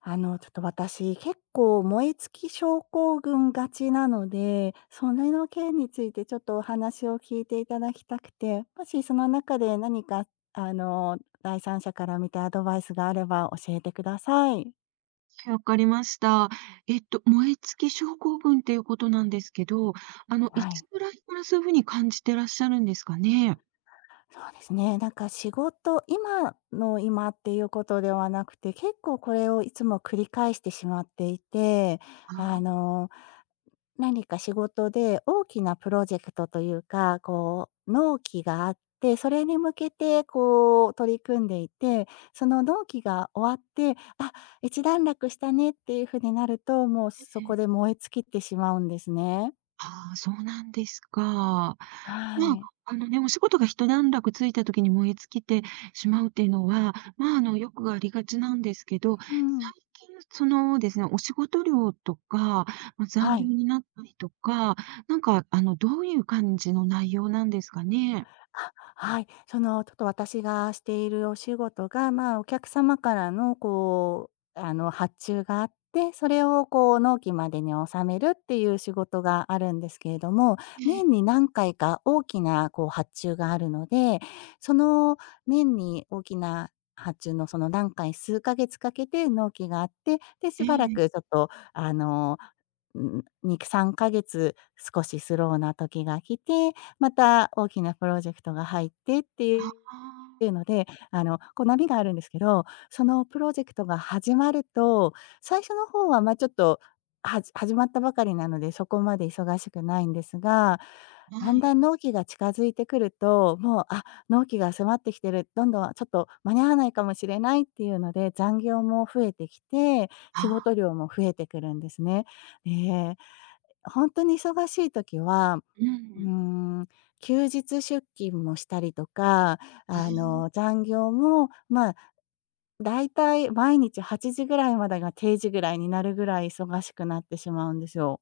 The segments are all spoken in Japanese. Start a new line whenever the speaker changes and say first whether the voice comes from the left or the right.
left: ちょっと私、結構燃え尽き症候群がちなので、それの件についてちょっとお話を聞いていただきたくて、もしその中で何か、あの、第三者から見てアドバイスがあれば教えてください。
right: わかりました。燃え尽き症候群っていうことなんですけど、い
left: はい。
right: つぐらいからそういうふうに感じてらっしゃるんですかね？
left: そうですね。なんか仕事、今の今っていうことではなくて、結構これをいつも繰り返してしまっていて、
right: あ
left: あ
right: あ、
left: の何か仕事で大きなプロジェクトというか、こう、納期があって、それに向けてこう取り組んでいて、その納期が終わって、一段落したねっていう風になると、もう
right: え
left: そこで
right: え。
left: 燃え尽きてしまうんですね。
right: ああ、そうなんですか。まあ、
left: はい。
right: あのね、お仕事が一段落ついた時に燃え尽きてしまうっていうのは、まあ、よくありがちなんですけど、最
left: うん。
right: 近、そのですね、お仕事量とか、まあ、残
left: は
right: 業
left: い。
right: になったりとか、なんか、どういう感じの内容なんですかね？
left: あ、はい。その、ちょっと私がしているお仕事が、まあ、お客様からのこう、発注があって、それをこう、納期までに納めるっていう仕事があるんですけれども、
right: ええ、
left: 年に何回か大きなこう、発注があるので、その年に大きな発注のその何回、数ヶ月かけて納期があって、で、し
right: え
left: ばら
right: え、
left: くちょっと、に3ヶ月少しスローな時が来て、また大きなプロジェクトが入ってって
right: あ
left: いう
right: あ。
left: ので、こう波があるんですけど、そのプロジェクトが始まると、最初の方は、ま、ちょっと、始まったばかりなので、そこまで忙しくないんですが、だ
right: は
left: んだ
right: い。
left: ん納期が近づいてくると、もう、納期が迫ってきてる、どんどんちょっと間に合わないかもしれないっていうので、残業も増えてきて、仕
right: あ、
left: 事量も増えてくるんですね。ええ、本当に忙しい時は、
right: う
left: うー
right: ん。
left: ん、休日出勤もしたりとか、
right: うん。
left: 残業も、まあ、だいたい毎日8時ぐらいまでが定時ぐらいになるぐらい忙しくなってしまうんですよ。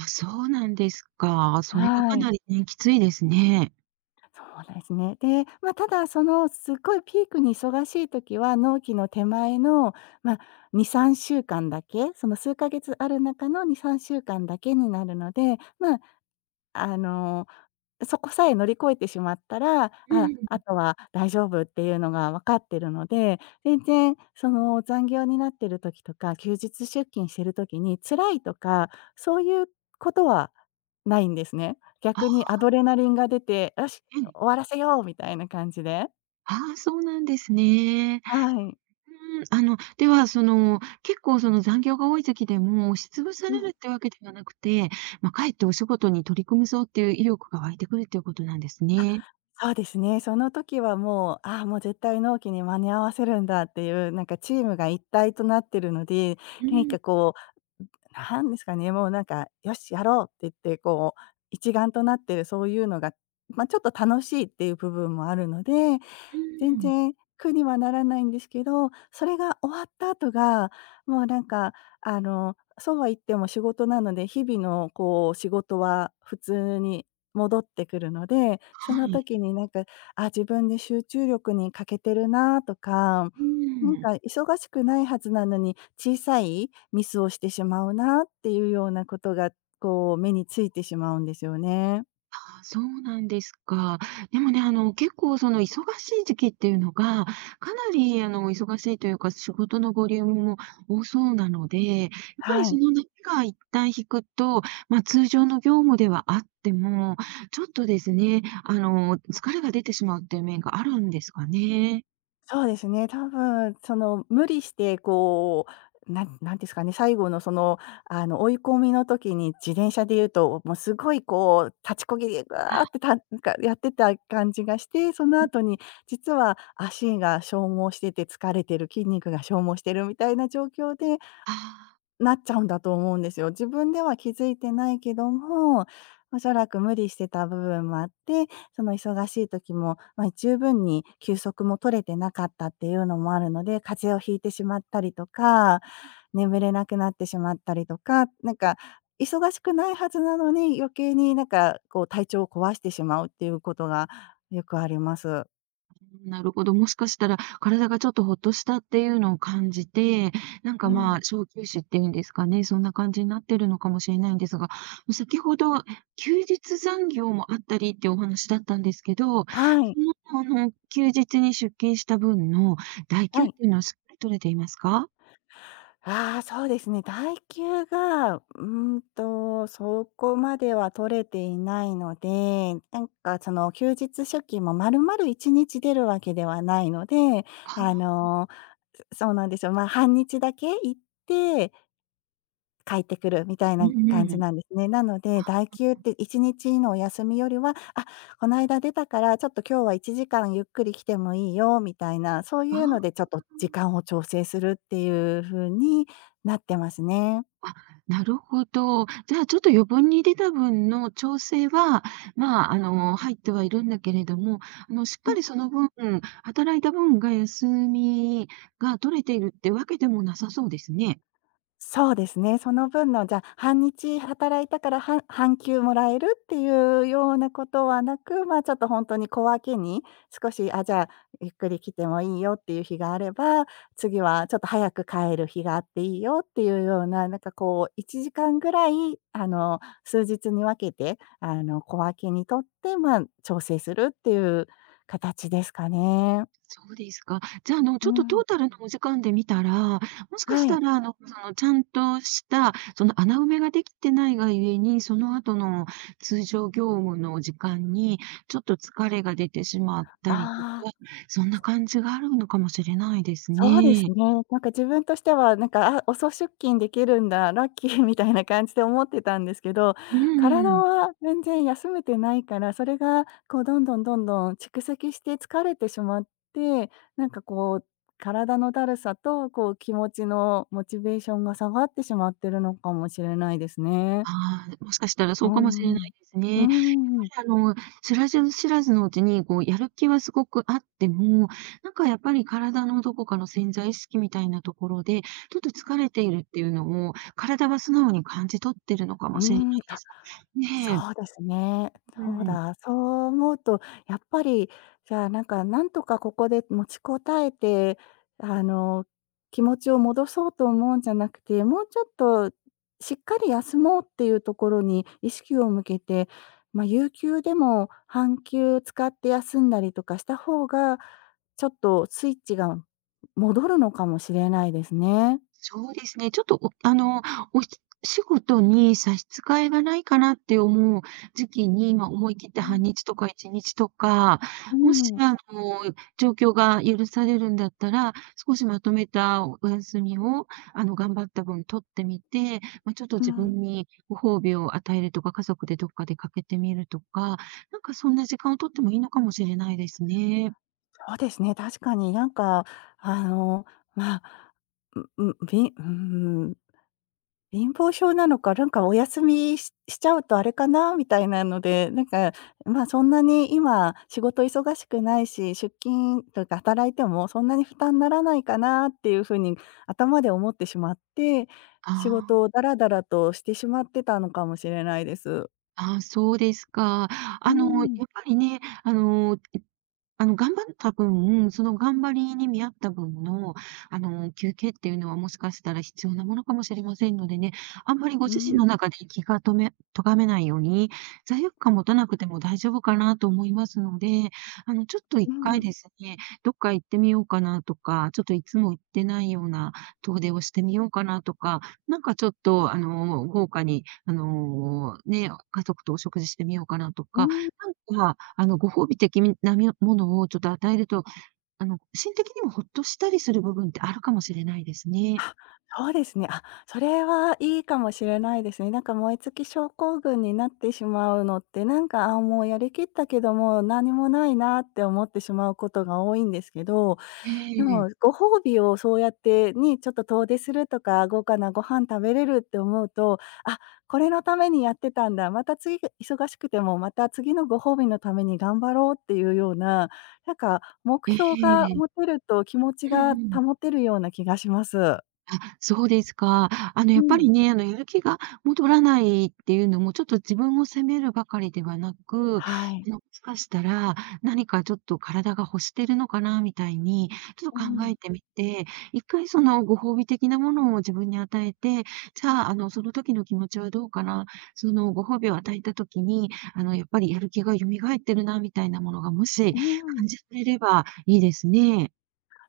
right: あ、そうなんですか。それは
left: は
right: か
left: い。
right: なりね、きついですね。
left: そうですね。で、まあ、ただ、その、すっごいピークに忙しい時は、納期の手前の、まあ、2、3週間だけ、その数ヶ月ある中の2、3週間だけになるので、まああの、そこさえ乗り越えてしまったら、
right: う
left: あ
right: ん。
left: とは大丈夫っていうのが分かってるので、全然その残業になってる時とか、休日出勤してる時に辛いとか、そういうことはないんですね。
right: あ、
left: 逆にアドレナリンが出て、よし、
right: うん。
left: 終わらせようみたいな感じで。
right: ああ、そうなんですね。
left: はい。
right: うん、では、その、結構その残業が多い時でも、押しつぶさ
left: う
right: れる
left: ん。
right: ってわけではなくて、まあ、かえってお仕事に取り組むぞっていう意欲が湧いてくるっていうことなんですね。
left: そうですね。その時はもう、もう絶対納期に間に合わせるんだっていう、なんかチームが一体となってるので、
right: う
left: 何
right: ん、う
left: かこうなんですかね、もうなんか、よし、やろうって言って、こう、一丸となってるそういうのが、まあ、ちょっと楽しいっていう部分もあるので、全
right: ん。
left: 然苦にはならないんですけど、それが終わった後が、もうなんか、そうは言っても仕事なので、日々のこう仕事は普通に戻ってくるので、そ
right: は
left: の
right: い。
left: 時になんか、自分で集中力に欠けてるなとか、
right: う
left: なん
right: ん。
left: か忙しくないはずなのに、小さいミスをしてしまうなっていうようなことが、こう目についてしまうんですよね。
right: そうなんですか。でもね、結構その忙しい時期っていうのが、かなり忙しいというか、仕事のボリュームも多そうなので、やっぱり
left: はい。
right: その波が一旦引くと、まあ、通常の業務ではあっても、ちょっとですね、疲れが出てしまうっていう面があるんですかね？
left: そうですね、多分その無理してこう、なんなんですかね、最後のその、追い込みの時に自転車で言うと、もうすごいこう立ちこぎでぐわー
right: あ、
left: ってたなんかやってた感じがして、その
right: うん、
left: 後に実は足が消耗してて疲れてる、筋肉が消耗してるみたいな状況で
right: ああ。
left: なっちゃうんだと思うんですよ。自分では気づいてないけども、おそらく無理してた部分もあって、その忙しい時も、まあ、十分に休息も取れてなかったっていうのもあるので、風邪をひいてしまったりとか、眠れなくなってしまったりとか、なんか忙しくないはずなのに、余計になんかこう体調を壊してしまうっていうことがよくあります。
right: なるほど。もしかしたら、体がちょっとほっとしたっていうのを感じて、なん
left: う
right: か、ま
left: ん。
right: あ、小休止っていうんですかね、そんな感じになってるのかもしれないんですが、先ほど休日残業もあったりってお話だったんですけど、そ
left: はい。
right: の、休日に出勤した分の代
left: は
right: 休っ
left: い。
right: ていうのはしっかり取れていますか？
left: ああ、そうですね。代給が、そこまでは取れていないので、なんかその休日出勤も丸々1日出るわけではないので、あ
right: ああ
left: の、そうなんですよ。まあ、半日だけ行って帰ってくるみたい
right: ー、う
left: な
right: ん
left: 感
right: う
left: じ
right: ん。
left: なんですね。なので、代休って1日のお休みよりは、この間出たから、ちょっと今日は1時間ゆっくり来てもいいよみたいな、そう
right: あ
left: いうのでちょ
right: あ。
left: っと時間を調整するっていう風になってますね。
right: なるほど。じゃあ、ちょっと余分に出た分の調整は、まあ、入ってはいるんだけれども、しっかりその分、働いた分が休みが取れているってわけでもなさそうですね。
left: そうですね。その分のじゃ、半日働いたから、半休もらえるっていうようなことはなく、まあ、ちょっと本当に小分けに、少し、じゃあ、ゆっくり来てもいいよっていう日があれば、次はちょっと早く帰る日があっていいよっていうような、なんかこう1時間ぐらい、あの、数日に分けて、小分けにとって、まあ、調整するっていう形ですかね。
right: そうですか。じゃあ、
left: う
right: ちょっとト
left: ん。
right: ータルのお時間で見たら、もしか
left: は
right: し
left: い。
right: たら、その、ちゃんとした、その、穴埋めができてないがゆえに、その後の通常業務の時間に、ちょっと疲れが出てしまったりと
left: あ
right: か、
left: あ。
right: そんな感じがあるのかもしれないです
left: そうです
right: ね。
left: ね。なんか自分としては、なんか、遅出勤できるんだ、ラッキーみたいな感じで思ってたんですけど、
right: う
left: 体
right: ん。
left: は全然休めてないから、それがこうどんどんどんどん蓄積して疲れてしまって、なんかこう、体のだるさと、こう気持ちのモチベーションが下がってしまってるのかもしれないですね。
right: ああ、もしかしたらそ
left: う
right: うか
left: ん
right: も
left: う
right: しれな
left: ん
right: いです
left: う
right: ね。やっぱ
left: ん。うーん。
right: り知らず知らずのうちに、こうやる気はすごくあっても、なんかやっぱり体のどこかの潜在意識みたいなところで、ちょっと疲れているっていうのを、体は素直に感じ取ってるのか
left: うー
right: もしれない
left: ん、
right: で
left: あ、
right: す。
left: そ
right: ね
left: う
right: え、
left: ですね。
right: う
left: そう
right: ん。
left: だ、そう思うと、やっぱり、じゃあ、なんか、なんとかここで持ちこたえて、あの、気持ちを戻そうと思うんじゃなくて、もうちょっとしっかり休もうっていうところに意識を向けて、まあ、有給でも半休使って休んだりとかした方が、ちょっとスイッチが戻るのかもしれないですね。
right: そうですね、ちょっと、おあの、お仕事に差し支えがないかなって思う時期に、まあ、思い切って
left: う
right: 半
left: ん。
right: 日とか1日とか、
left: う
right: もし、
left: ん、
right: 状況が許されるんだったら、少しまとめたお休みを、頑張った分取ってみて、まあ、ちょっと
left: う
right: 自
left: ん。
right: 分にご褒美を与えるとか、家族でどっか出かけてみるとか、なんかそんな時間を取ってもいいのかもしれないですね。
left: そうですね、確かになんか、あの、まあ、んびうーん、貧乏症なのか、なんかお休みしちゃうとあれかなみたいなので、なんか、ま、そんなに今仕事忙しくないし、出勤というか働いてもそんなに負担にならないかなっていう風に頭で思ってしまって、仕事
right: あ
left: をダラダラとしてしまってたのかもしれないです。
right: ああー、そうですか。
left: う
right: やっ
left: ん。
right: ぱりね、あの、頑張った分、その頑張りに見合った分の、休憩っていうのはもしかしたら必要なものかもしれませんのでね、あんまりご
left: う
right: 自身の
left: ん、
right: 中で気がとめ、とがめないように、罪悪感持たなくても大丈夫かなと思いますので、ちょっと一
left: う
right: 回
left: ん、
right: ですね、どっか行ってみようかなとか、ちょっといつも行ってないような遠出をしてみようかなとか、なんかちょっと、豪華に、ね、家族とお食事してみようかなと
left: う
right: か、
left: ん。
right: なんか、ご褒美的みなみものをちょっと与えると、心的にもほっとしたりする部分ってあるかもしれないですね。
left: そうですね。あ、それはいいかもしれないですね。なんか燃え尽き症候群になってしまうのって、なんか、もうやりきったけども、何もないなって思ってしまうことが多いんですけど、
right: え
left: で
right: え、
left: もご褒美をそうやってにちょっと遠出するとか、豪華なご飯食べれるって思うと、あ、これのためにやってたんだ、また次が忙しくても、また次のご褒美のために頑張ろうっていうような、なんか目
right: え
left: 標が
right: え。
left: 持てると気持ち
right: うんう
left: が
right: ん。
left: 保てるような気がします。
right: あ、そうですか。
left: う
right: やっぱ
left: ん。
right: りね、やる気が戻らないっていうのも、ちょっと自分を責めるばかりではなく、
left: はい。
right: もしかしたら、何かちょっと体が欲してるのかなみたいに、ちょっと
left: う
right: 考
left: ん。
right: えてみて、一回そのご褒美的なものを自分に与えて、じゃあ、その時の気持ちはどうかな、そのご褒美を与えた時に、やっぱりやる気が蘇ってるなみたいなものが、もし
left: うん、
right: 感じられればいいですね。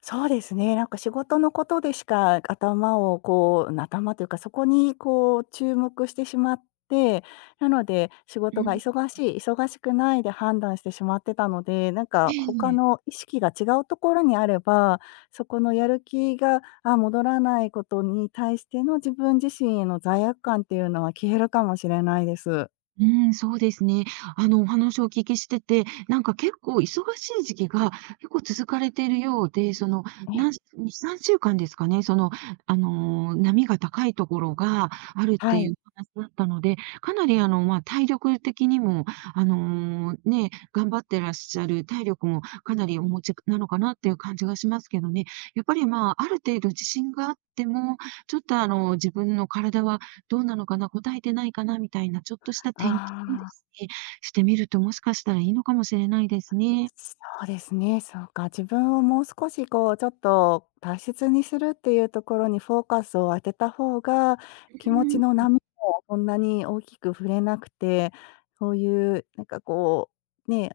left: そうですね。なんか仕事のことでしか頭をこう頭というか、そこにこう注目してしまって、なので、仕
right: う
left: 事が
right: ん、
left: 忙しい、忙しくないで判断してしまってたので、なん
right: え
left: か他
right: え。
left: の意識が違うところにあれば、そこのやる気が、戻らないことに対しての自分自身への罪悪感っていうのは消えるかもしれないです。
right: うん、そうですね。お話をお聞きしてて、なんか結構忙しい時期が結構続かれているようで、その、
left: ええ。
right: なん2、3週間ですかね、その、波が高いところがあるって
left: は
right: い
left: い。
right: うお話だったので、かなりまあ、体力的にも、ね、頑張ってらっしゃる体力もかなりお持ちなのかなっていう感じがしますけどね。やっぱり、まあ、ある程度自信があっても、ちょっと自分の体はどうなのかな、答えてないかなみたいなちょっとした点検をで
left: ああ。
right: すね、してみると、もしかしたらいいのかもしれないですね。
left: そうですね、そうか、自分をもう少しこうちょっと大切にするっていうところにフォーカスを当てた方が、気持ちの波もそんなに大きく振れなくて、そういうなんかこう、ね、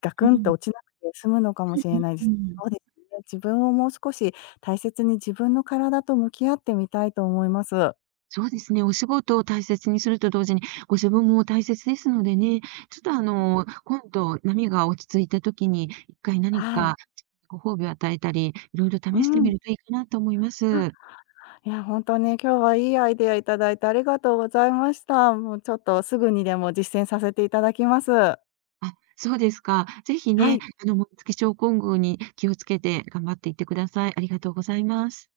left: ガ
right: う
left: クンと
right: ん。
left: 落ちなくて済むのかもしれないで
right: う
left: す。
right: ん。
left: そうですね、自分をもう少し大切に自分の体と向き合ってみたいと思います。
right: そうですね、お仕事を大切にすると同時に、ご自分も大切ですのでね、ちょっと今度波が落ち着いた時に、一回何
left: はい。
right: かご褒美を与えたり、いろいろ
left: う
right: 試してみ
left: ん。
right: るといいかなと思いま
left: あ
right: す。
left: いや、本当に今日はいいアイデアいただいてありがとうございました。もうちょっとすぐにでも実践させていただきます。
right: あ、そうですか。ぜひ
left: は
right: ね、
left: い。
right: 紋付き症候群に気をつけて頑張っていってください。ありがとうございます。